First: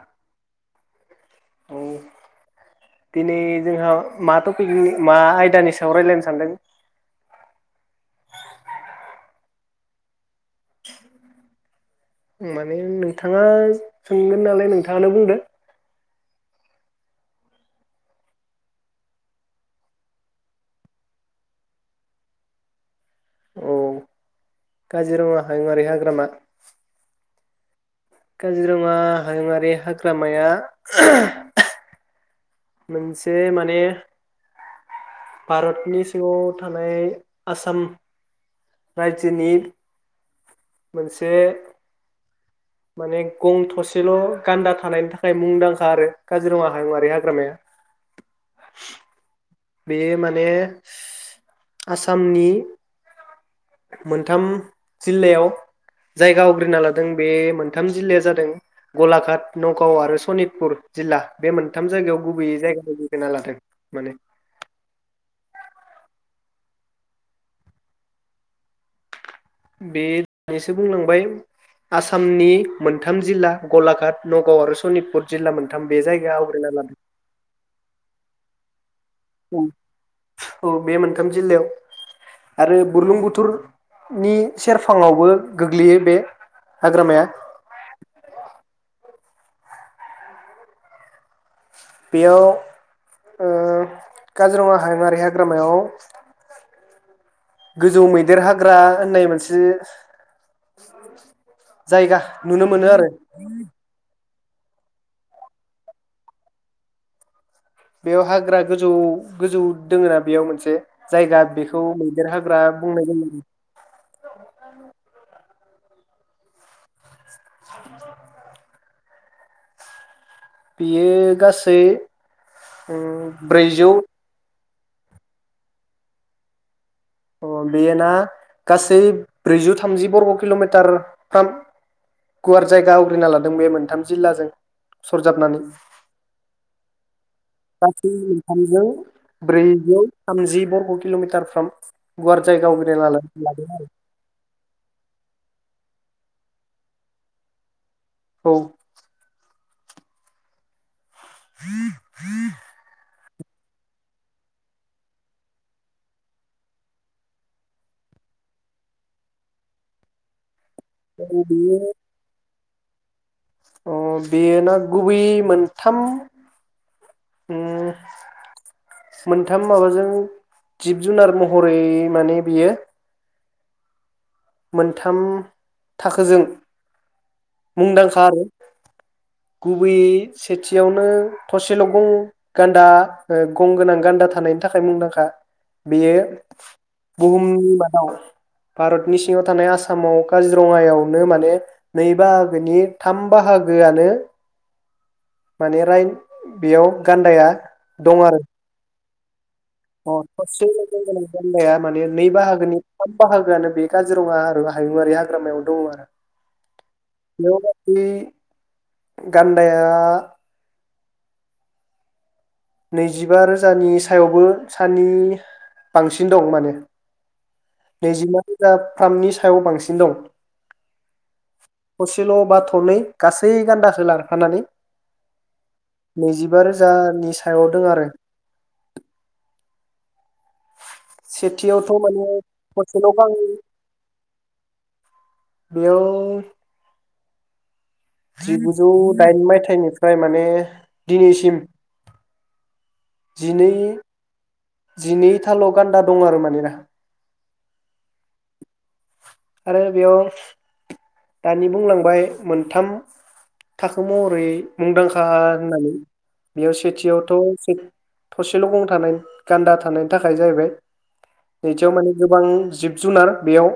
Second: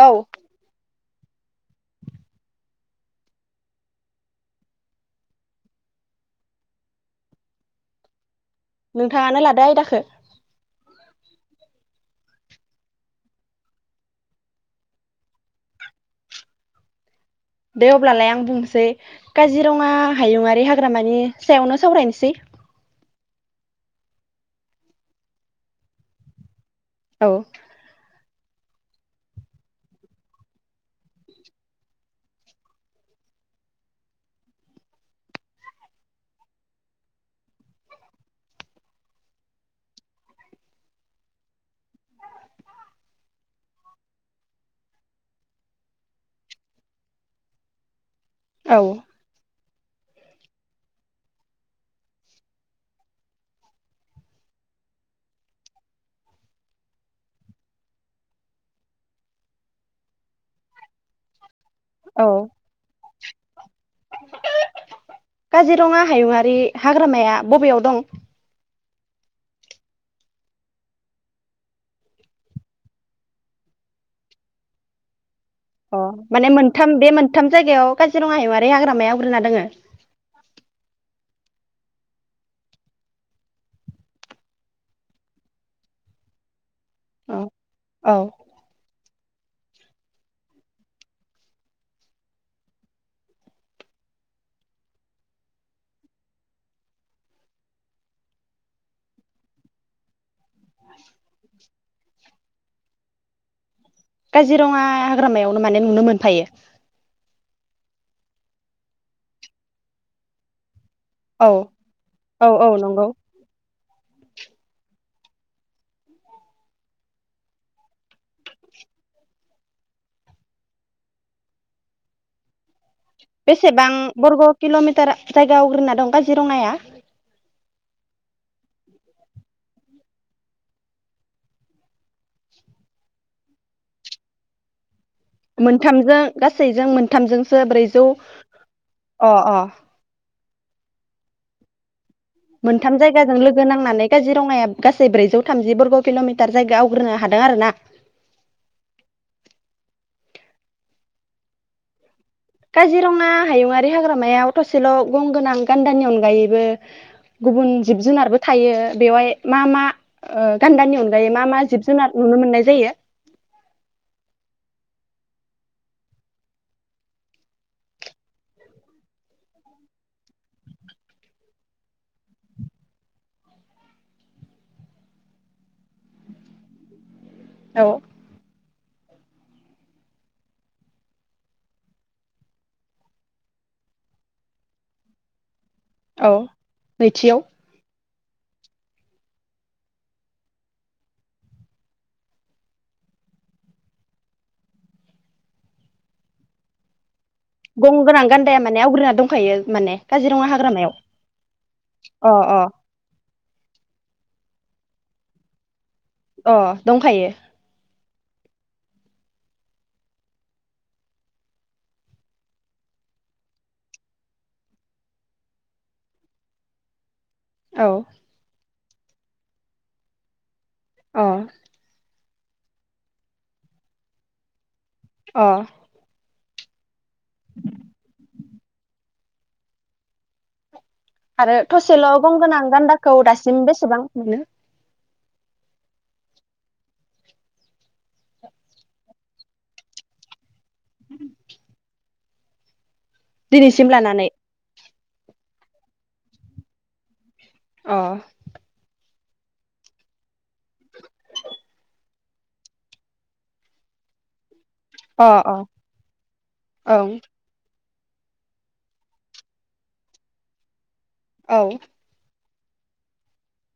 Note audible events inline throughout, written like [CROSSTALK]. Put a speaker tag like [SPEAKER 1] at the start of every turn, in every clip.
[SPEAKER 1] औ
[SPEAKER 2] औ दिनै जोंहा मा टपिकनि मा आयदानि सायाव रायलायनो सानदों
[SPEAKER 1] नोंथाङानो लादो आयदाखो
[SPEAKER 2] माने नोंथाङा सोंगोन नालाय नोंथाङानो बुंदो
[SPEAKER 1] दे अब्लालाय आं बुंनोसै काजिरङा हायुङारि हाग्रामानि सायावनो सावरायनोसै
[SPEAKER 2] औ काजिरङा हायवारि हाग्रामा
[SPEAKER 1] औ
[SPEAKER 2] काजिरङा हायुंङारि हाग्रामाया मोनसे माने भारतनि सिङाव थानाय आसाम रायजोनि मोनसे माने गं थसेल' गान्दा थानायनि थाखाय मुंदांखा आरो काजिरङा हायुंआारि हाग्रामाया
[SPEAKER 1] औ
[SPEAKER 2] बे माने आसामनि मोनथाम जिल्लायाव जायगा आवग्रिना लादों बे मोनथाम जिल्लाया जादों गलाघाट नगाव आरो सनितपुर जिल्ला बे मोनथाम जायगायाव
[SPEAKER 1] औ
[SPEAKER 2] गुबैयै जायगाानिगैग ना लादों माने
[SPEAKER 1] ओै हाग्रामाया बबेयाव दं
[SPEAKER 2] बे दैसो बुंलांबाय आसामनि मोनथाम जिल्ला गलाघाट नगाव आरो सनितपुर जिल्ला मोनथाम
[SPEAKER 1] अ
[SPEAKER 2] बे जायगा
[SPEAKER 1] माने
[SPEAKER 2] आवग्रिना
[SPEAKER 1] मोनथाम बे मोनथाम जायगायाव काजिरङा हायुवारि हाग्रामाया आवग्रिना दोङो
[SPEAKER 2] औ बे मोन थाम जिल्लायाव आरो बुरलुं बुथुरनि सेरफाङावबो गोग्लैयो बे हाग्रामाया
[SPEAKER 1] औ औ
[SPEAKER 2] बेयाव ओ काजिरङा हायुङारि हाग्रामायाव गोजौ मैदेर हाग्रा होननाय मोनसे जायगा नुनो मोनो आरो
[SPEAKER 1] काजिरङा हाग्रामायावनो माने नुनो मोनफायो
[SPEAKER 2] बेयाव हाग्रा गोजौ गोजौ दोङ ना बेयाव मोनसे जायगा
[SPEAKER 1] औ
[SPEAKER 2] बेखौ मैदेर
[SPEAKER 1] औ
[SPEAKER 2] होग्रा
[SPEAKER 1] औ
[SPEAKER 2] बुंनाय
[SPEAKER 1] नंगौ
[SPEAKER 2] द [UNINTELLIGIBLE] [UNINTELLIGIBLE] बियो गासै उम ब्रैजौ
[SPEAKER 1] बेसेबां बरग' किल'मिटार जायगा आवग्रिना दं काजिरङाया
[SPEAKER 2] अ बेयो ना गासै ब्रैजौ थामजि बरग' किल'मिटारफ्राम गुवार जायगा आवग्रिना लादों बे मोनथाम जिल्लाजों सरजाबनानै
[SPEAKER 1] मोनथामजों गासैजों मोनथामजोंसो ब्रैजौ
[SPEAKER 2] गासै मोनथामजों
[SPEAKER 1] अ अ
[SPEAKER 2] ब्रैजौ थामजि बरग' किल'मिटारफ्राम
[SPEAKER 1] मोनथाम जायगाजों लोगो नांनानै काजिरङाया गासै ब्रैजौ थामजि बरग' किल'मिटार जायगायाव आवग्रोनो हादों आरो ना
[SPEAKER 2] औ हम
[SPEAKER 1] काजिरङा हायुङि हाग्रामाया थसेल' गंगोनां गान्दानि अनगायैबो गुबुन जिब जुनारबो थायो बेवहाय मा मा गान्दानि अनगायै मा मा
[SPEAKER 2] बेयो
[SPEAKER 1] जिब जुनार नुनो मोननाय गोायो
[SPEAKER 2] अ बेयो ना गुबै मोनथाम उ मोनथाम माबाजों जिब जुनार महरै माने बियो मोनथाम थाखोजों
[SPEAKER 1] औ
[SPEAKER 2] मुंदांखा आरो गुबैयै सेथियावनो थसेल' गं गान्दा ओ गं गोनां गान्दा थानायनि थाखाय मुंदांखा । बेयो
[SPEAKER 1] औ नैथियाव
[SPEAKER 2] बुहुमनि मादाव भारत नि सिङाव थानाय आसामाव काजिरङायावनो माने नै बाहागोनि थाम बाहागोआनो माने राइ बेयाव गान्दाया
[SPEAKER 1] गं
[SPEAKER 2] दं
[SPEAKER 1] गोनां
[SPEAKER 2] आरो
[SPEAKER 1] गान्दाया माने आवग्रिना दं । खायो
[SPEAKER 2] अ थसेल गं गोनां गान्दाया माने नै
[SPEAKER 1] अ अ
[SPEAKER 2] बाहागोनि थाम बाहागोआनो बे काजिरङा आरो हायुंआारि हाग्रामायाव दङ आरो
[SPEAKER 1] अ दंखायो।
[SPEAKER 2] बे गान्दाया नैजिबा रोजानि सायावबो सानि बांसिन दं माने।
[SPEAKER 1] औ
[SPEAKER 2] नैजिमादि जा थामनि सायाव बांसिन दं।
[SPEAKER 1] अ
[SPEAKER 2] सेल' बा थनै गासै गान्दाखो लांफानानै
[SPEAKER 1] अ
[SPEAKER 2] नैजिबा रोजानि सा सायाव दों आरो।
[SPEAKER 1] आरो
[SPEAKER 2] सेथियावथ'
[SPEAKER 1] थसेल'
[SPEAKER 2] माने
[SPEAKER 1] गं गोनां
[SPEAKER 2] थसेल'
[SPEAKER 1] गान्दाखौ
[SPEAKER 2] गां
[SPEAKER 1] दासिम बेसेबां मोनो?
[SPEAKER 2] बेयाव जिगुजौ दाइन मायथाइनिफ्राय माने दिनैसिम
[SPEAKER 1] दिनैसिम लानानै
[SPEAKER 2] जिनै थाल' गान्दा दं आरो माने दा।
[SPEAKER 1] अ
[SPEAKER 2] आरो बेयाव दानि बुंलांबाय मोनथाम थाखो महरै मुंदांखा
[SPEAKER 1] अ अ
[SPEAKER 2] होननानै बेयाव
[SPEAKER 1] ओं
[SPEAKER 2] सेथियावथ' थसेल' गं थानाय गान्दा थानायनि थाखाय जाहैबाय
[SPEAKER 1] औ
[SPEAKER 2] नैथियाव माने गोबां जिब जुनार बेयाव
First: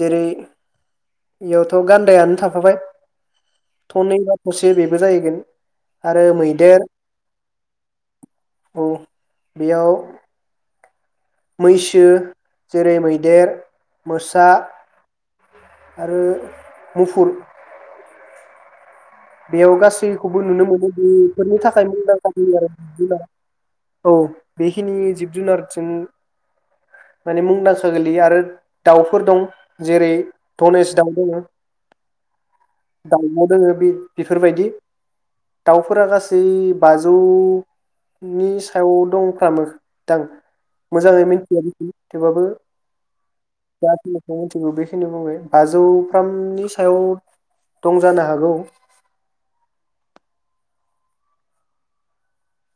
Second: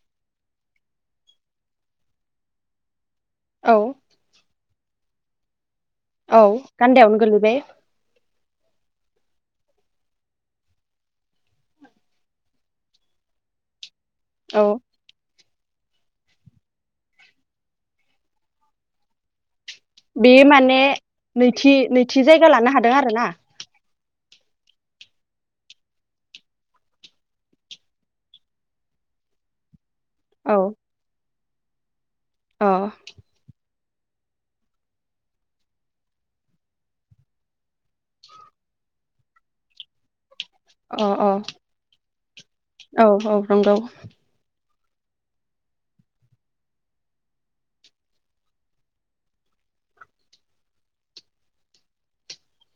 [SPEAKER 2] जेरै बेयावथ' गान्दायानो थाफाबाय
[SPEAKER 1] औ
[SPEAKER 2] थनै बा थसे बेबो जाहैगोन। आरो
[SPEAKER 1] औ
[SPEAKER 2] मैदेर
[SPEAKER 1] गान्दायावनो गोलैबाय।
[SPEAKER 2] औ बेयाव मैसो जेरै मैदेर मोसा
[SPEAKER 1] औ
[SPEAKER 2] आरो मुफुर बेयाव
[SPEAKER 1] बे
[SPEAKER 2] गासैखौबो नुनो
[SPEAKER 1] माने
[SPEAKER 2] मोनो बेफोरनि
[SPEAKER 1] नैथि
[SPEAKER 2] थाखाय
[SPEAKER 1] नैथि जायगा लानो हादों आरो
[SPEAKER 2] मुंदांखा
[SPEAKER 1] ना
[SPEAKER 2] [UNINTELLIGIBLE] औ बेखिनि जिब जुनारजों माने मुंदांखा गोलैयो आरो दाउफोर दं। जेरै
[SPEAKER 1] औ
[SPEAKER 2] धनेस दाउ दङ।
[SPEAKER 1] अ
[SPEAKER 2] दाउब' दोङो। बेफोरबायदि दाउफोरा गासै बाजौनि सायाव दंफ्रामो दां।
[SPEAKER 1] अ
[SPEAKER 2] मोजाङै
[SPEAKER 1] अ
[SPEAKER 2] मिथिया [UNINTELLIGIBLE] थेवबाबो
[SPEAKER 1] औ औ नंगौ
[SPEAKER 2] दा बिलासेयाव जेबो बेखिनि बुंबाय बाजौफ्रामनि सायाव दं जानो हागौ।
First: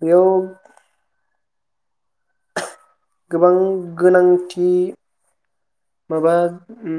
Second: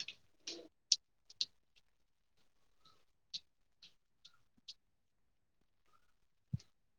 [SPEAKER 2] बेयाव गोबां गोनांथि माबा उम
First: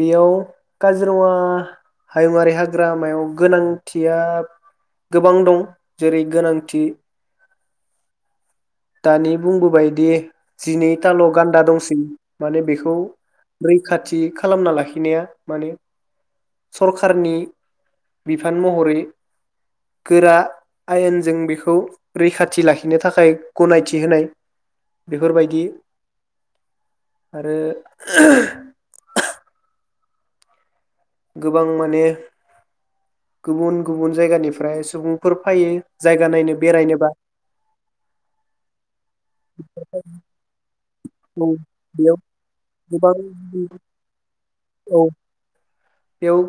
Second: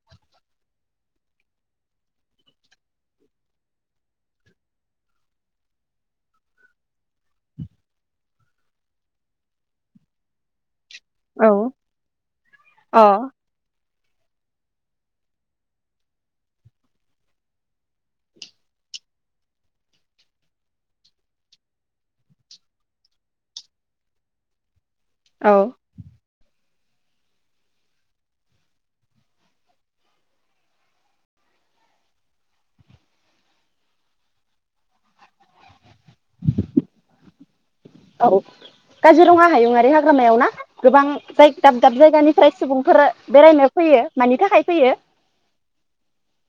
[SPEAKER 2] बेयाव काजिरङा हायुआारि हाग्रामायाव गोनांथिया गोबां दं जेरै गोनांथि दानि बुंबोबायदि जिनैथाल'
[SPEAKER 1] औ
[SPEAKER 2] गान्दा दंसै माने बेखौ
[SPEAKER 1] अ
[SPEAKER 2] ब्रै खाथि खालामना लाखिनाया माने सरखारनि बिफान महरै गोरा आयेनजों बेखौ रैखाथि लाखिनो थाखाय गनायथि होनाय बेफोर
[SPEAKER 1] औ
[SPEAKER 2] बायदि आरो गोबां माने गुबुन गुबुन जायगानिफ्राय सुबुंफोर फैयो।
[SPEAKER 1] औ काजिरङा हायुं आरो हाग्रामायाव ना? गोबां
[SPEAKER 2] औ
[SPEAKER 1] जाय दाब दाब
[SPEAKER 2] बेयाव
[SPEAKER 1] जायगानिफ्राय सुबुंफोर
[SPEAKER 2] गोबां
[SPEAKER 1] बेरायनो फैयो मानि थाखाय फैयो
[SPEAKER 2] औ बेयाव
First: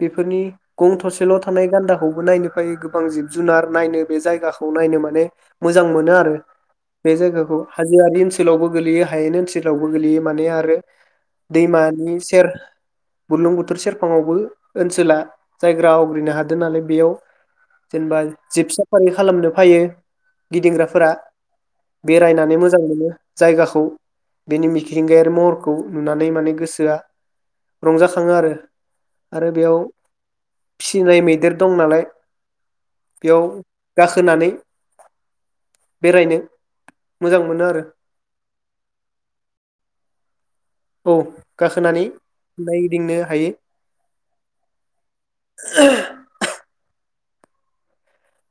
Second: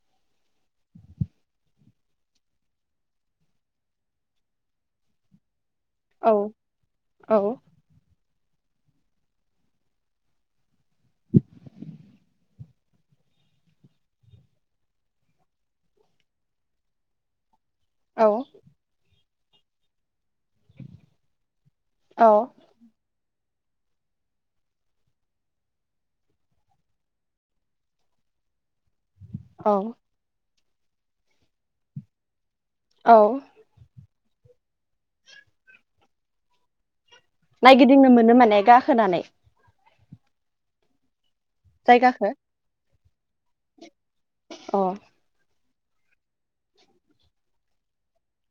[SPEAKER 2] बेफोरनि गं थसेल' थानाय गान्दाखौबो नायनो फैयो। गोबां जिब जुनार नायनो बे जायगाखौ नायनो माने मोजां मोनो
[SPEAKER 1] औ
[SPEAKER 2] आरो बे
[SPEAKER 1] औ
[SPEAKER 2] जायगाखौ हाजोआरि ओनसो सोलावबो गोलैयो हायेन ओनसोलावबो गोग्लैयो माने आरो दैमानि सेर बुरलुं बुथुर सेरफाङावबो ओनसोला जायग्रा आवग्रिनो हादों नालाय बेयाव जेनबा
[SPEAKER 1] औ
[SPEAKER 2] जिब साफारि खालामनो फायो गिदिंग्राफोरा
[SPEAKER 1] औ
[SPEAKER 2] बेरायनानै मोजां मोनो। जायगाखौ बेनि मिक्रिंगायारि महरखौ नुनानै माने गोसोआ रंजा खाङो आरो। आरो
[SPEAKER 1] औ
[SPEAKER 2] बेयाव फिसिनाय मैदेर दं नालाय।
[SPEAKER 1] औ
[SPEAKER 2] बेयाव गा होनानै बेरायनो मोजां मोनो आरो
[SPEAKER 1] नायगिदिंनो मोनो माने गाखोनानै
[SPEAKER 2] औ गाखोनानै
[SPEAKER 1] जायगाखौ
[SPEAKER 2] नाय दिंनो हायो।
[SPEAKER 1] अ'
[SPEAKER 2] [UNINTELLIGIBLE]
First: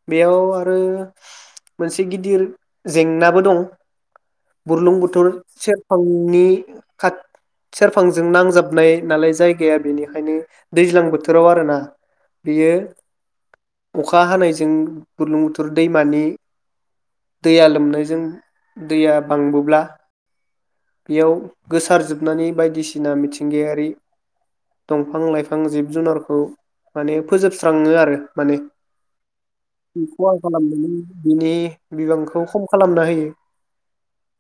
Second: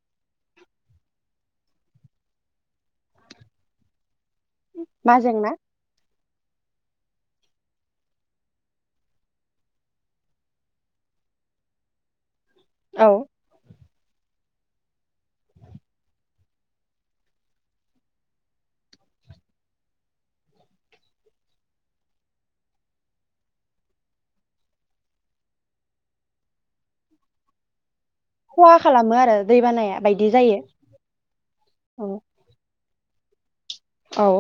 [SPEAKER 2] बेयाव आरो मोनसे गिदिर जेंनाबो दं। बुरलुं
[SPEAKER 1] मा
[SPEAKER 2] बुथोर
[SPEAKER 1] जेंना
[SPEAKER 2] सेरफांनि नि खाथ सेरफांजों नांजाबनाय नालाय जायगाया बेनिखायनो दैज्लां बोथोराव आरोना। बियो
[SPEAKER 1] औ
[SPEAKER 2] अखा हानायज जों बुर्लुंबुथुर दैमानि दैया लोमनायजों दैया बांबोब्ला बेयाव गोसारजोबनानै बायदिसिना मिथिंगायारि दंफां लाइफां जिब जुनारखौ माने फोजोबस्राङो आरो। माने
[SPEAKER 1] खहा खालामो आरो दैबानाया
[SPEAKER 2] बेखौ
[SPEAKER 1] बायदि
[SPEAKER 2] आं
[SPEAKER 1] जायो
[SPEAKER 2] खालामदों बिनि
[SPEAKER 1] औ
[SPEAKER 2] बिबांखौ खम खालाम नो हायो।
[SPEAKER 1] औ।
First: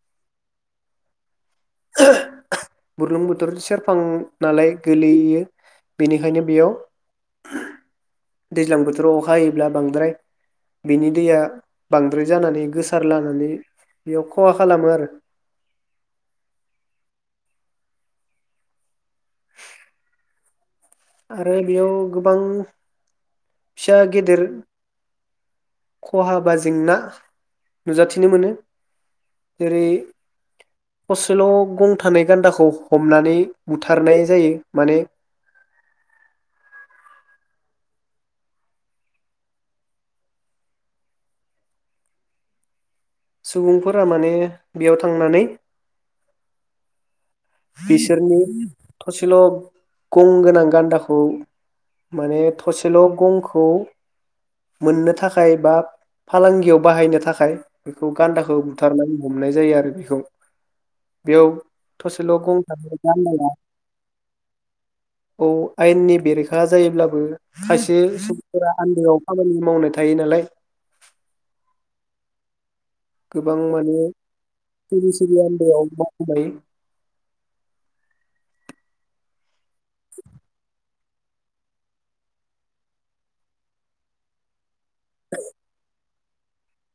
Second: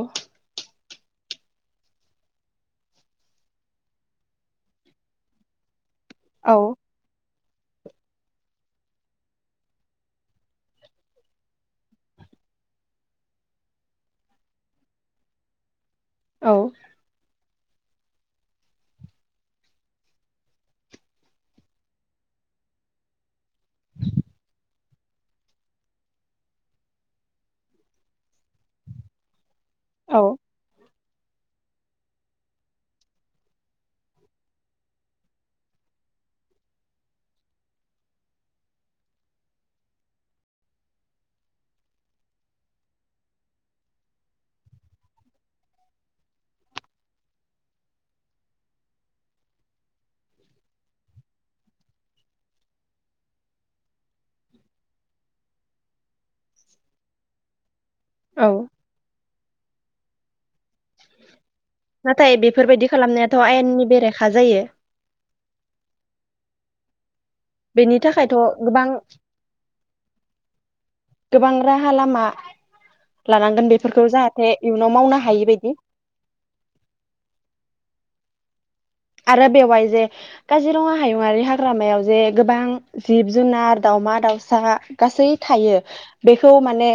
[SPEAKER 2] बुरलुंबुथुर सेरफां नालाय गोलैयो । बेनिखायनो बेयाव
[SPEAKER 1] औ
[SPEAKER 2] दैज्लां बोथोराव अखा हायोब्ला बांद्राय बिनि दैया बांद्राय जानानै गोसार लानानै बेयाव खहा खालामो आरो।
[SPEAKER 1] औ।
[SPEAKER 2] आरो बेयाव गोबां फिसा गेदेर खहा बा जेंना नुजाथिनो मोनो। जेरै
[SPEAKER 1] औ
[SPEAKER 2] थसेल' गं थानाय गान्दाखौ हमनानै बुथारनाय जायो माने सुबुंफोरा माने बेयाव थांनानै बिसोरनि थसेल' गं गोनां गान्दाखौ माने थसेल' गंखौ मोननो थाखाय बा फालांगियाव बाहायनो थाखाय बेखौ गान्दाखौ
[SPEAKER 1] औ
[SPEAKER 2] बुथारनाय। हमनाय जायो आरो बेखौ। बेयाव थसेल'
[SPEAKER 1] नाथाय
[SPEAKER 2] गं
[SPEAKER 1] बेफोरबायदि
[SPEAKER 2] थानाय
[SPEAKER 1] खालामनायाथ'
[SPEAKER 2] गान्दाखौ
[SPEAKER 1] आयेननि बेरेखा जायो।
[SPEAKER 2] हा जायोब्लाबो खायसे
[SPEAKER 1] बेनि थाखायथ'
[SPEAKER 2] सुबुंफोरा
[SPEAKER 1] गोबां
[SPEAKER 2] आन्दोआव खामानि मावनाय थायो नालाय
[SPEAKER 1] गोबां राहा लामा
[SPEAKER 2] गोबां
[SPEAKER 1] लानांगोन
[SPEAKER 2] माने
[SPEAKER 1] बेफोरखौ जाहाथे इयुनाव
[SPEAKER 2] सिरि
[SPEAKER 1] मावनो
[SPEAKER 2] सिरि
[SPEAKER 1] हायि बादि।
[SPEAKER 2] आन्दोआव मावनाय
[SPEAKER 1] आरो बेवहाय जे काजिरङा हायुङारि हाग्रामायाव जे गोबां जिब जुनार दावमा दाउसा गासै थायो खौ माने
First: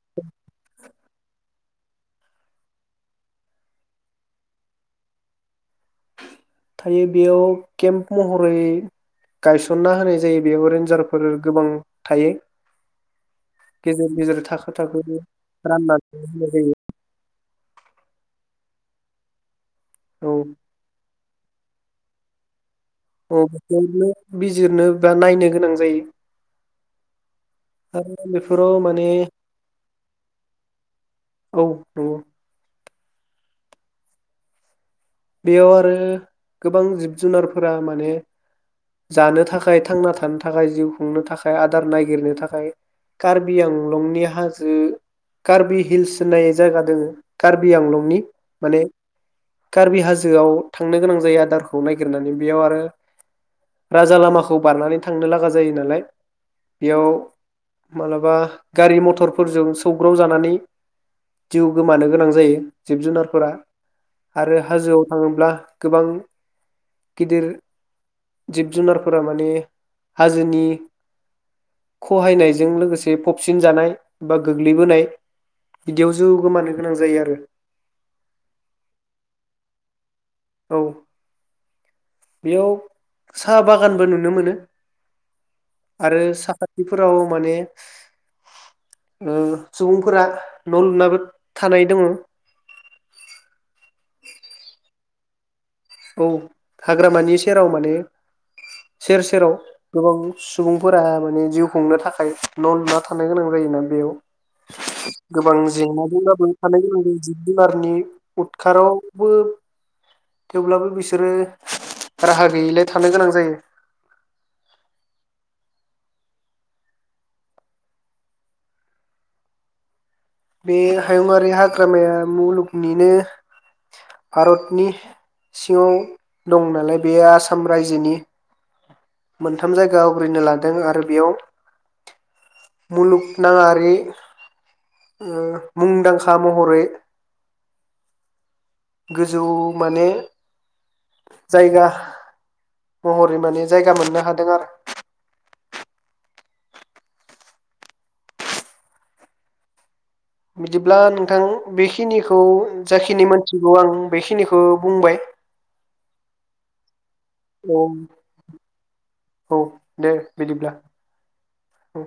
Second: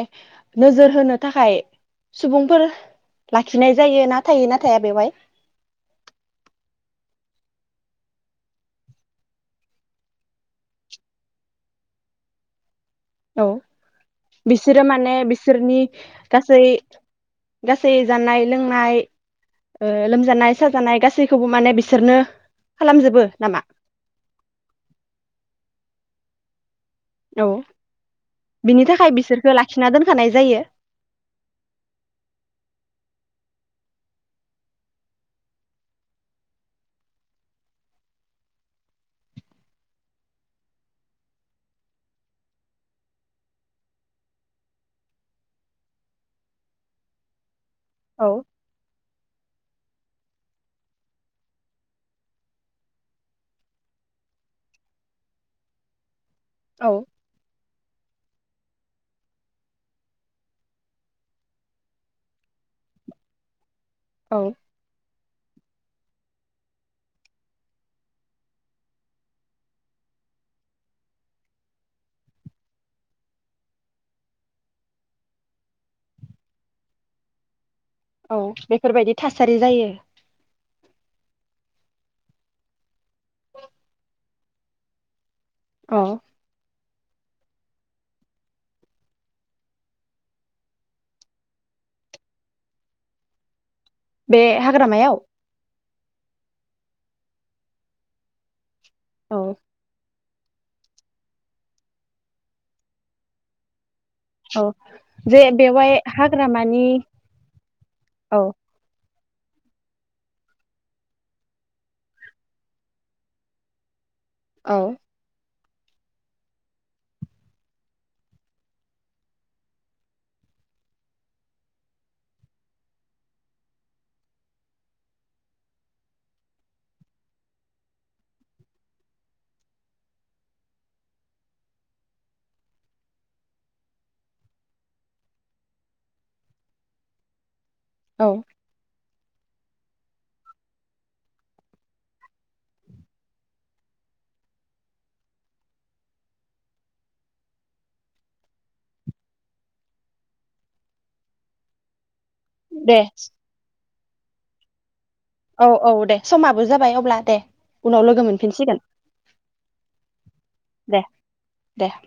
[SPEAKER 1] नोजोर होनो थाखाय सुबुंफोर लाखिनाय जायो ना थायो ना थाया बेवहाय?
[SPEAKER 2] थायो बेयाव केम्प महरै गायसनना होनाय जायो बेयाव रेन्जारफोर गोबां थायो।
[SPEAKER 1] औ
[SPEAKER 2] गेजेर गेजेर थाखो
[SPEAKER 1] बिसोरो
[SPEAKER 2] थाखो
[SPEAKER 1] माने बिसोरनि
[SPEAKER 2] राननानै होनाय
[SPEAKER 1] गासै
[SPEAKER 2] जायो
[SPEAKER 1] गासै जानाय लोंनाय। ओ
[SPEAKER 2] औ
[SPEAKER 1] लोमजानाय साजानाय गासै सैखौबो माने बिसोरनो खालामजोबो
[SPEAKER 2] अ
[SPEAKER 1] नामा
[SPEAKER 2] बिसोरनो बिजिरनो बा नायनो गोनां जायो।
[SPEAKER 1] औ
[SPEAKER 2] आरो बेफोराव
[SPEAKER 1] बिनि
[SPEAKER 2] माने
[SPEAKER 1] थाखाय बिसोरखो लाखिना दोनखानाय जायो।
[SPEAKER 2] औ नंगौ बेयाव आरो गोबां जिब जुनारफोरा माने जानो थाखाय थांना थानो थाखाय जिउ खुंनो थाखाय आदार नागिरनो थाखाय कार्बि आंलंनि हाजो कार्बि हिल्स होननाय जायगा दङो कार्बि। बि आंलंनि
[SPEAKER 1] औ
[SPEAKER 2] माने। कार्बि हाजोआव थांनो गोनां जायो आदारखौ नायगिरनानै बेयाव आरो राजा लामाखौ बारनानै थांनो लागा जायो नालाय।
[SPEAKER 1] औ
[SPEAKER 2] बेयाव। मालाबा गारि मथरफोरजों सौग्राव जानानै जिउ गोमानो गोनां जायो जिब जुनारफोरा।
[SPEAKER 1] औ
[SPEAKER 2] आरो हाजोआव थाङोब्ला। गोबां गिदिर जिब जुनारफोरा माने हाजोनि खहायनायजों लोगोसे फबसिन जानाय बा गोग्लैबोनाय बिदियाव जउ गोमानो गोनां जायो आरो।
[SPEAKER 1] औ बेफोरबायदि थासारि जायो।
[SPEAKER 2] औ। बेयाव साहा बागानबो नुनो मोनो।
[SPEAKER 1] औ
[SPEAKER 2] आरो सापाद। बेफोराव माने ओ सुबुंफोरा न' लुनाबो थानाय दङ।
[SPEAKER 1] बे हाग्रामायाव
[SPEAKER 2] औ हाग्रामानि सेराव माने। सेर
[SPEAKER 1] औ
[SPEAKER 2] सेराव गोबां। सुबुंफोरा माने जिउ खुंनो थाखाय न' लुना थानो गोनां जायोना बेयाव।
[SPEAKER 1] औ जे
[SPEAKER 2] गोबां
[SPEAKER 1] बेवहाय
[SPEAKER 2] जेंनाजों ब्लाबो थानाय
[SPEAKER 1] हाग्रामानि
[SPEAKER 2] जायो जिब जुनारनि
[SPEAKER 1] औ
[SPEAKER 2] उदखाराव। बो। थेवब्लाबो बिसोरो राहा गैयैलाय थानो गोनां जायो।
[SPEAKER 1] औ।
[SPEAKER 2] बे हायुंआारि हाग्रामाया मुलुगनिनो भारतनि सिङाव दं नालाय बेयो आसाम रायजोनि मोनथाम जायगा आवग्रिनो लादों आरो बेयाव मुलुगनाङारि। ङो मुंदांखा महरै।
[SPEAKER 1] औ।
[SPEAKER 2] गोजौ माने जायगा महरै माने जायगा मोननो हादों आरो। बिदिब्ला नोंथां बेखिनिखौ। खौ
[SPEAKER 1] दे
[SPEAKER 2] जाखिनि मोनथिगौ आं बेखिनिखौ। खौ बुंबाय।
[SPEAKER 1] औ औ दे समाबो जाबाय अब्ला। दे
[SPEAKER 2] औ
[SPEAKER 1] उनाव लोगो मोनफिनसिगोन
[SPEAKER 2] औ दे बिदिब्ला
[SPEAKER 1] दे दे।
[SPEAKER 2] औ